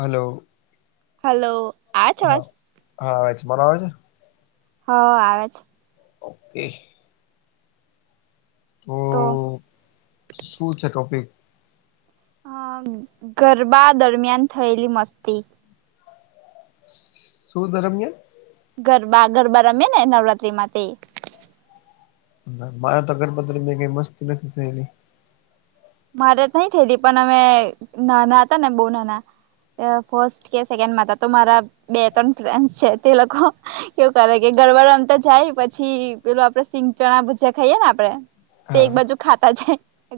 Hello hello આવે છે હા અવાજ હા ચ બનાવે છે હવ આવે છે ઓકે હમ તો શું છે ટોપિક હ ગરબા દરમિયાન થયેલી મસ્તી શું દરમિયાન ગરબા ગરબા રમે ને નવરાત્રીમાં તે મારા તગરપથ મેં કઈ મસ્તી નથી થયેલી મારે તો નઈ થયલી પણ અમે નાના હતા ને બો નાના ફર્સ્ટ કે સેકન્ડમાં હતા તો મારા બે ત્રણ ફ્રેન્ડ છે તે લોકો કેવું કરે કે ગરબા રમતા જાય પછી પેલું આપડે સિંગ ચણા ભૂજયા ખાઈએ ને આપડે તે એક હા બાજુ ખાતા જ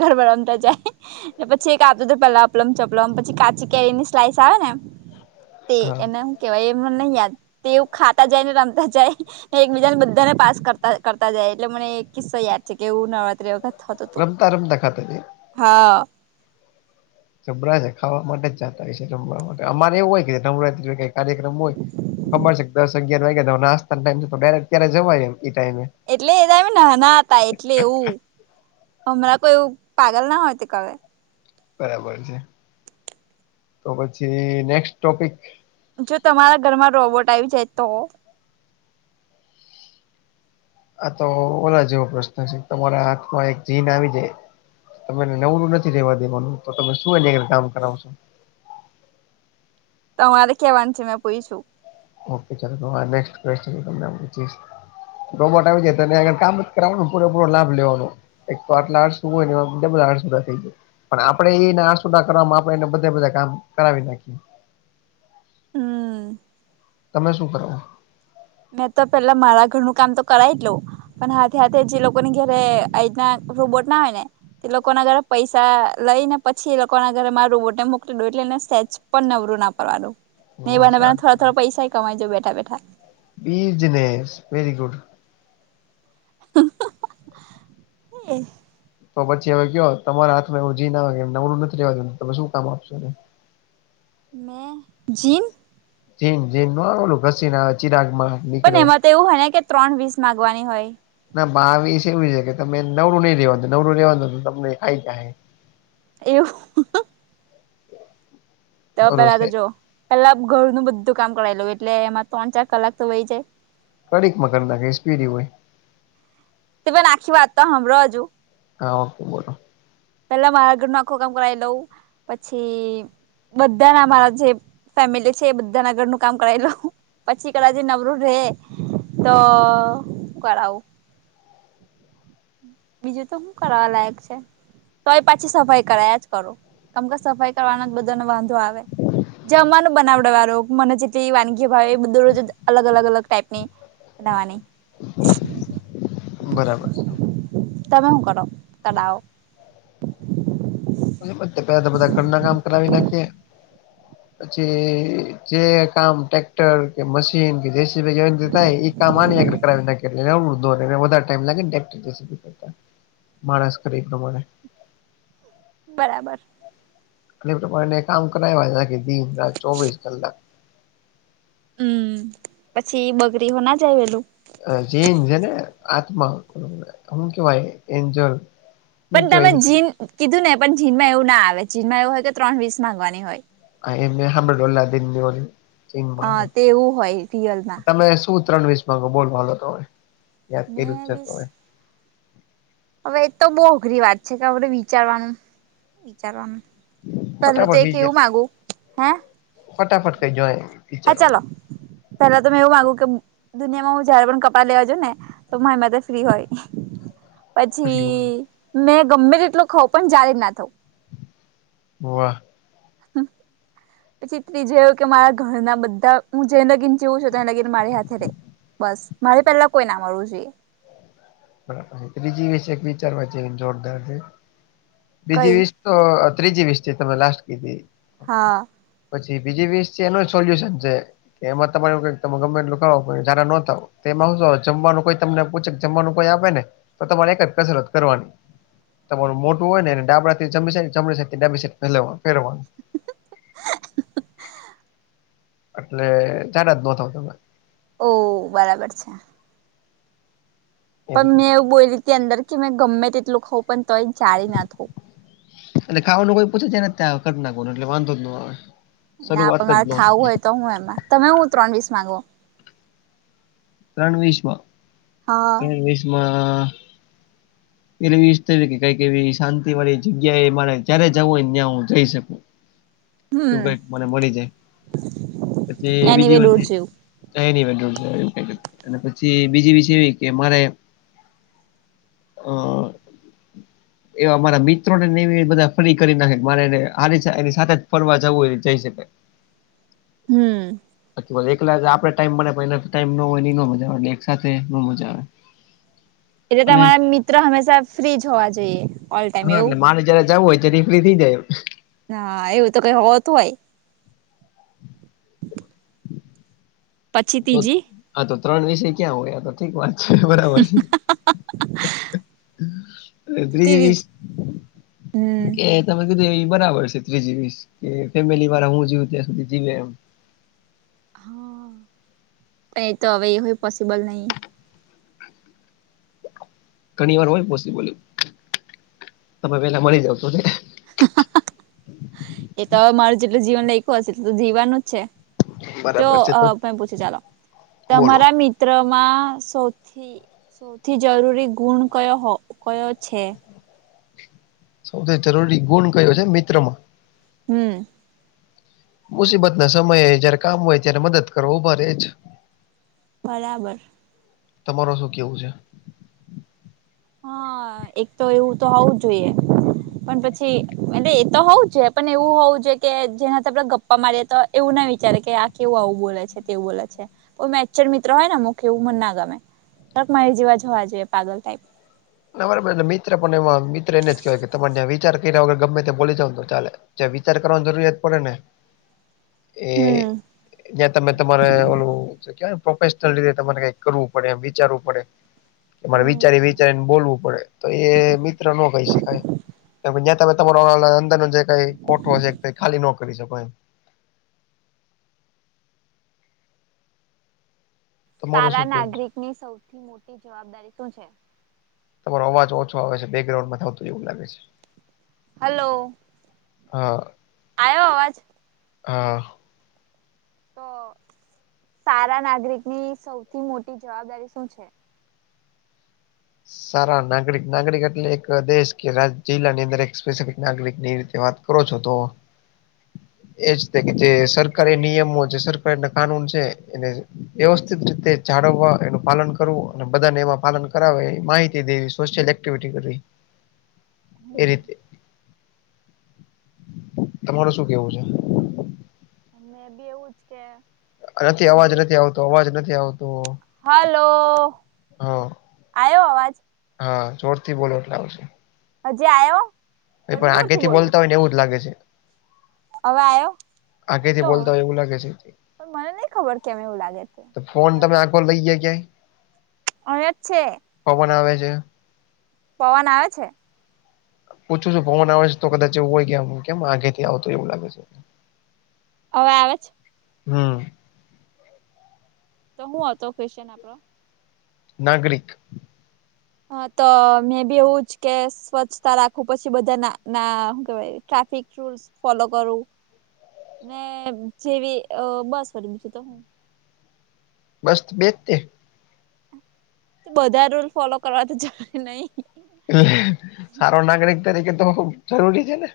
ઘરમાં રમતા જ પછી એક આપું હતું પેલા અપલમ ચપલમ પછી કાચી કેરી ની સ્લાઈસ આવે ને [inaudible] તે એને હું કેવાય એમને નહી યાદ તે એવું ખાતા જાય ને રમતા જાય એકબીજા ને બધાને પાસ કરતા કરતા જાય એટલે મને એક કિસ્સો યાદ છે કે એવું નવરાત્રી વખત થતું હતું. રમતા રમતા ખાતા જાય હા જબરા છે ખાવા માટે જતા હોય છે રમવા માટે અમારે એવું હોય કે નવરાત્રી કઈ કાર્યક્રમ હોય તો ખબર છે કે દસ અગિયાર વાગ્યા તો નાસ્તા ટાઈમ છે તો ડાયરેક ત્યારે જવામ ઈ ટાઈમે એટલે એતો અમે નાના હતા એટલે એવું હમણાં કોઈ એવું પાગલ ના હોય તે કલે બરાબર છે તો પછી નેક્સ્ટ ટોપિક જો તમારા ઘરમાં રોબોટ આવી જાય તો? આ તો ઓલા જેવો પ્રશ્ન છે તમારા હાથમાં એક જીન આવી જાય તમેને નવરું નથી રહેેવા દેવાનું તો તમે શું એ કામ કરાવશો? તમારે કેવાનું છે મેં પૂછ્યું. ઓકે ચાલો તમારે નેક્સટ કવેશ્ચન તમને હું પૂછીશ રોબોટ આવી જાય તેને અહીં આગળ કામ જ કરાવવાનું પૂરેપૂરો લાભ લેવાનો. એક તો આટલા આઠ શું હોયને એ બધ બધા આઠ સુધા થઈ ગાય [unintelligible] પણ આપડે એને આસુદા કરવામાં આપણે એને બધા બધા કામ કરાવી નાખીએ. હમ તમે શું કરો [unintelligible] મેં તો પેલા મારા ઘરનું કામ તો કરાવી લઉ પણ હાથે હાથે જે લોકોને ઘરે અહિના રોબોટ ના હોય ને એ લોકો ના ઘરે પૈસા લઈ ને પછી એ લોકો ના ઘરે મારું રોબોટને મોકલી દો એટલે એને સ્ટેચુ પણ નવરું ના પવાનું નહી એબાને થોડા થોડા પૈસા કમાઈ જાવ બેઠા બેઠા બિજનેસ વેરી ગુડ. એ [unintelligible] તો પછી હવે કયો તમારા હાથમાં એવું જીન ના આવે કે નવરુ નથી રેવા દેતું તમે શું કામ આપશો? હમ જીન? જીન જીન ન આવેલું ઘસીને ચિરાગ માં નીકળે [unintelligible] તે એવું હો ને કે ત્રણ વીસ માગવાની હોય. ના બાવીસ એવું છે કે તમે નવરું નહીિ રેવાનું નવરું રેવાનું તમને આ ક [unintelligible] એ [unintelligible] તો પેલા તો જો પેલા ઘરનુંું બધું કામ કરાવી લઉ એટલે એમાં ત્રણ ચાર કલાક તો વય જાય. કડીક મકર નાખશપીરી હ [unintelligible] તમે આખી વાત તો સાંભડો હજું હા ઓ બોલો [unintelligible] પેલા મારા ઘર ન આખું કામ કરાવી લઉં પછી બધા ના મારા જે ફેમિલી છે એ બધાના ઘરનું કામ કરાવી લઉંપછી કદાચ નવરું રે તો શું કરાવ? બીજું તો શું કરવા લાયક છ? તો એ પાછી સફાઈ કરા જ કરો કેમ કે સફાઈ કરવાના જ બધાને વાંધો આવે જમવાનું બનાવમને જેટલી વાનગી ભાવ એ બધું રોજ અલગ અલગ અલગ ટાઈપ ની. એવાની. [unintelligible] બરાબર. તમે હું કર કો [unintelligible] પેલા તો બધા ઘરના કામ કરાવી નાખીએ જે જે કામ ટેક્ટર કે મશીન કે જેસીબી ભાઈનેતા [unintelligible] કામ આ આગળ કરાવી નાખો વધ ટાઇમ લાગે ને માણસ કરે એ પ્રમાણે બરાબર. ેપોને કામ કરાવ દ રા ચોવીસ કલાક હમ પછી બગરી હો ના જાય વેલું? જેન છે ને આત્મા હમ કેવાય એન્જલ [unintelligible] હું પણ કેવાય તમે જીન કીધું ને પણ જીનમાં એવું ના આવે જીનમાં એવું હોય કે ત્રણ વીસ માંગવાની હોય એમને હલ્દીન ચીનમાં અ આવે તેવું હોય રિયલમાં તમે શ [unintelligible] ત્રણ વીસ માં બોલ વાલોો તો યાદ કર્યું મેં છે વીસ તોમે [unintelligible] હવે એ તો બહુ અઘરી વાત છે કે આપડ વિચારવાનું વિચારવાનું પેલું તો ફટાફટ એક બીજ એવું માગુ હે ફટાફટ કઈ જોાય [unintelligible] હા ચાલો પેલા તો મેં એવું માંગુ કે દુનિયામાં હું જયારે પણ કપડાં લેવા જાવ ને તો મારી માટે ફ્રી હોય કર્યું. પછી મેં ગમે એટલું ખઉં પણ જા્યારે જ ના થવું. વાહ. હમ. પછી ત્રીજું એવું કે મારા ઘરના બધા હું જેને લગીન જીવું છું તેને લગીન મારી હાથે ર. બસ મારે પેલા કોઈ ના મળવું જોઈએ. બરાબર છે ત્રીજી વિસ એક વિચારવા જે જોરદાર છે બીજી કઈ વી. તો ત્રીજી વીસ થી તમે લાસ્ટ કીધી હા પછી બીજી વીસ છે એનું સોલ્યુશન છે. કે એમાં તમારુ કઈ તમે ગમેટલુવો જાર ન થાવ એમાં હું જમવાનું કોઈ તમને પૂછે જમવાનુ કોઈ આપે ને તો તમારે એક જ કસરત કરવાની તમારુ મોટુ હોય, ને ડાબડાથી જમી જમડી ડાબી પહેરવાનુ [unintelligible] એટલે જાર જ નહ થ તમે ઓહ બરાબર છે. એ પણ મેં રીતે એવું બોલી હતી, અંદર કે મેં ગમે તેટલું ખઉં પણ તોય જાળ ના થવુ. એટલે ખાવાનું કોઈ પૂછે જાય ખ નાખ ન એટલે વાંધો જ ન આવે ના શરૂઆત પણ જ મારે ન ખાવુ થતી હોય, તો હુ એમા તમે હુ ત્રણ વીસ માંગો ત્રણ વીસ માં હા ત્રણ વીસ મા એટલેવીથ કઈ એવી શાંતિ વાળી જગ્યા એ મારે જયારે જવું હોયને ત્યાં હુ જઈ શકુ એવું હમ કઈક મને મળી જાય પછી એ એની બીજી એ વે દોઢ જેવું એવું કઈક પછી બીજી બી એવી કે મારે આ એવા મારા મિત્રો નેનેવી બધા ફરી કરી નાખે મારેનેારીની સાથે ફરવા જવુ એ જઈ શકાય [inaudible] હમ્મ બાકી એકલા આપડ ટાઈમ મળે પલા ટાઈમો હોય એ નો મજા આવે એટલે એક સાથે નો મજા આવે એટલે અને તમારા મિત્ર હમેશા ફ્રી હોવા જોઈએ. ઓલ ટાઈમ હા એવું એટલે મારે જયારે જવું હોય ત્યારે એ ફ્રી થઈ જાય એમ નાા એવું તો કઈ હોતુ હોય. પછી ત્રીજી આા તો ત્રણ વિષય ક્યાં હોય આ તો ઠીક વાત છે બરાબર છે. ત્રીજી ત્રીજસ હમ કે તમે કીધું એ બરાબર છે ત્રીજી વીસ કે ફેમિલી વાળા હું જવુ ત્યા સુધી જીવે એમ હા એ તો હવે એ હોય પોસબલ નહી ઘણી વાર હોય પોબલ તમે પેલા મળી જાવ છો, ને એ તો હવે મારું જેટલુ જીવન લઈક હશે એટલું તો જીવવાનું જ છે. જો બરાબર છે તો પૂછી ચાલો બોલો તમારા મિત્ર ચ્રમાં સૌથી સૌથી જરૂરી ગુણ કયો કયો છે. સૌથી જરૂરી ગુણ કયો છે, મિત્ર મા હમ્મ હ મુસીબત ના સમયે જયારે કામ હોય ત્યારે મદદ કરો ઊભા રહે જ બરાબર તમારો શું કેવું છે. હા એક તો એવું તો હોવું જ જોઈએ. પણ પછી એ એ તો હોવુ છે, પણ એવુ હોવુ છે કે જેનાથી આપડે ગ્ અમારે તો એવું ના વિચારે કે આ કેવું આવું બોલે છે, તેવુ બોલે છે. મેંચચર મિત્ર હોય ને મ કે એવું મને ના ગમેક મારી જેવા જોવા જોઈએ પાગલાઈપ ના બરાબર મિત્ર પણ એ મિત્ર એને જ કહેવાય કે તમારે ત્યા વિચાર કર્યા વગર ગમે તે બોલી જાવ તો ચાલે વિચાર કરવાની જરૂરિયાત પડે ને એ હમ જ્યા તમે તમારે ઓલું ક્યા પ્રોફેશનલ રીતે તમારે કઈક કરવું પડે એમ વિચારવું પડે કે તમારે વિચારી હમ વિચારીને બોલવું પડે તો એ મિત્ર ન કહી શકાય કે જ્યાં તમે તમારો અંદર ન જે કઈ કોઠો છે, ખાલી ન કરી શકો એમ તમારું તારા શું કેવું છે નાગરિક ની સૌથી મોટી જવાબદારી શું છે. તમારો અવાજ ઓછો આવે છે બેકગ્રાઉન્ડમાં થી આવતુ એવું લાગે છે. હલો. હા. આયો અવાજ. હા. તો સારા નાગરિકની સૌથી મોટી જવાબદારી શું છે. સારા નાગરિક નાગરિક એટલે એક દેશ કે રાજ જિલ્લાની અંદર એક સ્પેસફિક નાગરિક ની રીતે વાત કરો છો તો. એજ કે જે સરકારી નિયમો છે સરકારીને કાનૂન છે એને વ્યવસ્થિત રીતે જાળવવા એનું પાલન કરવું અને બધાને એમાં પાલન કરાવે માહિતી દેવી સોશલ એકવિટી કરવી એ હમ રીતે. તમારે શું કેવું છે. મેં બી એવુંજ કે. છે નથી અવાજ નથી આવતો અવાજ નથી હલો. હો. આયો અવાજ. હા જોરથી બોલો એટલે આવશે. હજી આયો. પણ આગે થી બોલતા હોય ને એવું જ લાગે છે. હવે આયો. આગેથી બોલતા હોય એવું લાગે છે પણ મને નહિ ખબર કેમ એવું લાગે છે. તો તમે આખો ફોન લઈ ગઈ કયાં. અયજ છે. પવન આવે છે. પવન આવે છે. પૂછું છું પવન આવે છે તો કદાચ એવું હોય કે કેમ આગે થી આવતું એવું લાગે છે. હવે આવે છે. હમ. તો શું હતો ક્વેશચન આપણો. નાગરિક. હા તો મેં બી એવું જ કે સ્વચ્છતા રાખું પછી બધા ના ના કેવાય ટ્રાફિક રૂલ્સ ફોલો કરું ને જેવી અ બસ ફ બીજું તો હું બસ બેજ તે. તો બધા રૂલ ફોલો કરવા તો જવાય નહી. એટલે સારો નાગરિક તરીકે તો ખૂબ જરૂરી છે ને.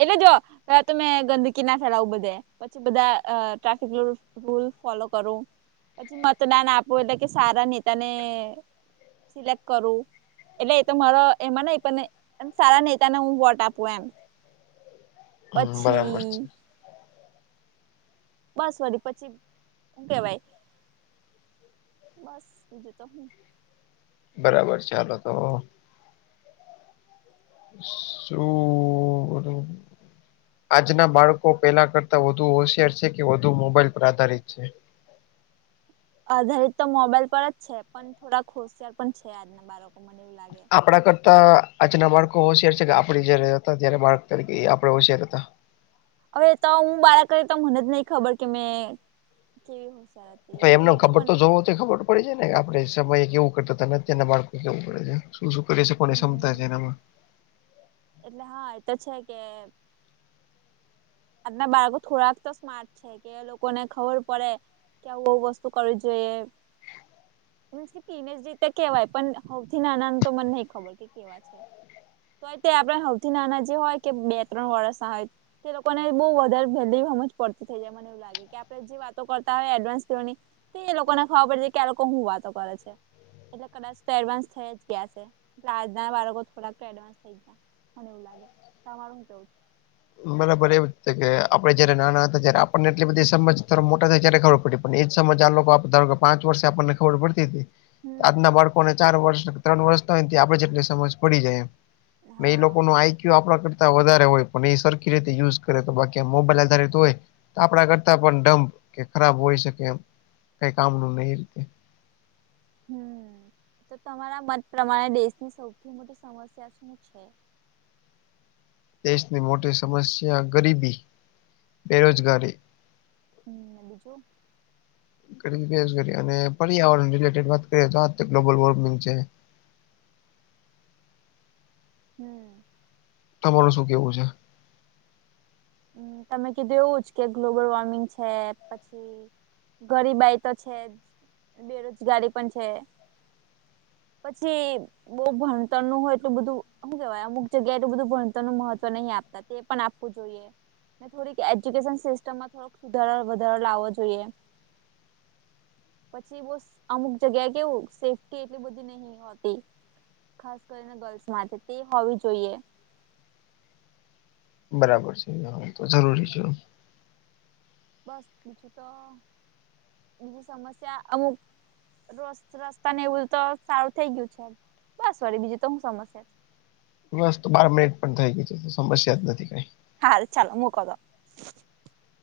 એટલે જો અ તમે ગંદકી ના ફેલાવું બધે. પછી બધા અ ટ્રાફિક રૂલ ફૂલ ફોલો કરો. પછી મતદાન આપું એટલે કે સારા નેતાને સિલેક્ટ કરવું. એટલે એ તો મારો એમાં મને પણે સારા નેતાને હું વોટ આપું એમ. હમ બરાબર છે પછી. બસ વળી પછી હું કેવાય બસ બીજું તો. બરાબર ચાલો તો. સુ ઉ. આજના બાળકો પેલા કરતા વધુ હોશિયાર છે કે વધુ મોબાઈલ પર આધારિત છે. આધારિત તો મોબાઈલ પર જ છે પણ થોડાક હોશિયાર પણ છે આજના બારકો આપડા કરતા અચ ના બાળકો હોશિયાર છે કે આપડી જયારે હતા ત્યારે બાળક તરીકે આપડે હોશિયાર હતા. હવે તો હું બાળક તો મને જ નહી ખબર કે મે કેવી હોશિયાર હતી તો એટલી એમનો બધી ખબર તો મને જોવો તે ખબર પડે છે ને આપડે સમયે કેવું કરતા તાને અત્યારના બાળકો કેવું કરે છે. શું કરી સે કોને ક્ષમતા છે હમ એનામાં એટલે હા એ તો છે કે આના બાળકો થોડાક તો સ્માર્ટ છે. કે લોકોને ખબર પડે કે આવું આવું વસ્તુ કરવી જોઈએ મ પીને જ રીતે કેવાય પણ હૌથી નાના તો મને નહીં ખબર કે કેવા છે. તોય તે આપણે હવથી નાના જે હોય કે બે ત્રણ વર્ષ હોય ને બહુ વધારે વેલી જ પડતી થઈ જાય મને એવું લાગે કે આપણે જે વાતો કરતા હોય એડવાન્સ તેવાની તે એ લોકોને ખબર પડે છે કે લોકો હું વાતો કરે છે. એટલે કદાચ તો એડવાન્સ થઈ જ ગયા છે આજ બાળકો થોડાક એડવાન્સ થઈ ગયા મને એવું લાગે તમારું હું કેવું છે? બરાબર એવું છે કે આપે જયારે નાના હતા ત્યારે આપણને એટલી બધી સમજ થ મોટા થાય ત્યારે ખબર પડી પણ એ જ સમજ આ લોકો આપ ધારો કે પાંચ વર્ષે આપણને ખબર પડતી હતી હમ આજના બાળકો ને ચાર વર્ષ ત્રણ વર્ષ થય ને આપડે જેટલી સમજ પડી જાય એ હા લોકો ન આઈક્યુ આપણા કરતા વધારે હોય પણ એ સર ખી રીતે યુઝ કરે તો બાકી મોબાઈલ આધારિત હોય આપણા કરતા પણ ડપ કે ખરાબ હોય શકે એમ કઈ કામનું નહી રીતે હમ તો તમારા મત પ્રમાણે દેશની સૌથી મોટી સમસ્યા શું છે? દેશની મોટી સમસ્યા ગરીબી બેરોજગારી હમ બીજું કરી કરી અને પર્યાવરણ રિલેટેડ વાત કરી તો આ તો ગ્લોબલ વોર્મિંગ છે. હમ તમાર શું કેવું છે? હમ તમે કીધું એવું જ કે ગ્લોબલ વોર્મિંગ છે પછી ગરીબાઈ તો છે બેરોજગારી પણ છે. પછી બઉુ ભણતર નું હો એલું બધું શું કેહેવાય અમુક જગ્યાએ એટલ બધું ભણતર નું મહત્વ નહીં આપે તે પણ આપવું જોઈએ થોડી એજ્યુકેશન સિસ્ટમમાં થોડક સુધારો વધારો લાવો જોઈએ પછી બ અમુક જગ્યા કેવું સેફ્ટી એટલી બધી નહિ હોતી ખાસ કરીને ગર્લ્સ માંટે તે હોવી જોઈએ બરાબર છે હ તો જરૂરી છે. બસ બીજું તો બીજી સમસ્યા અમુક ર રસ્તા ને એવું તો સારું થઈ ગયું છે બસ વરી બીજું તો હું સમસ્યા બસ તો બાર મિનિટ પણ થઈ ગય છેું સમસ્યા જ નથી કઈ હા ચાલો મુકો તો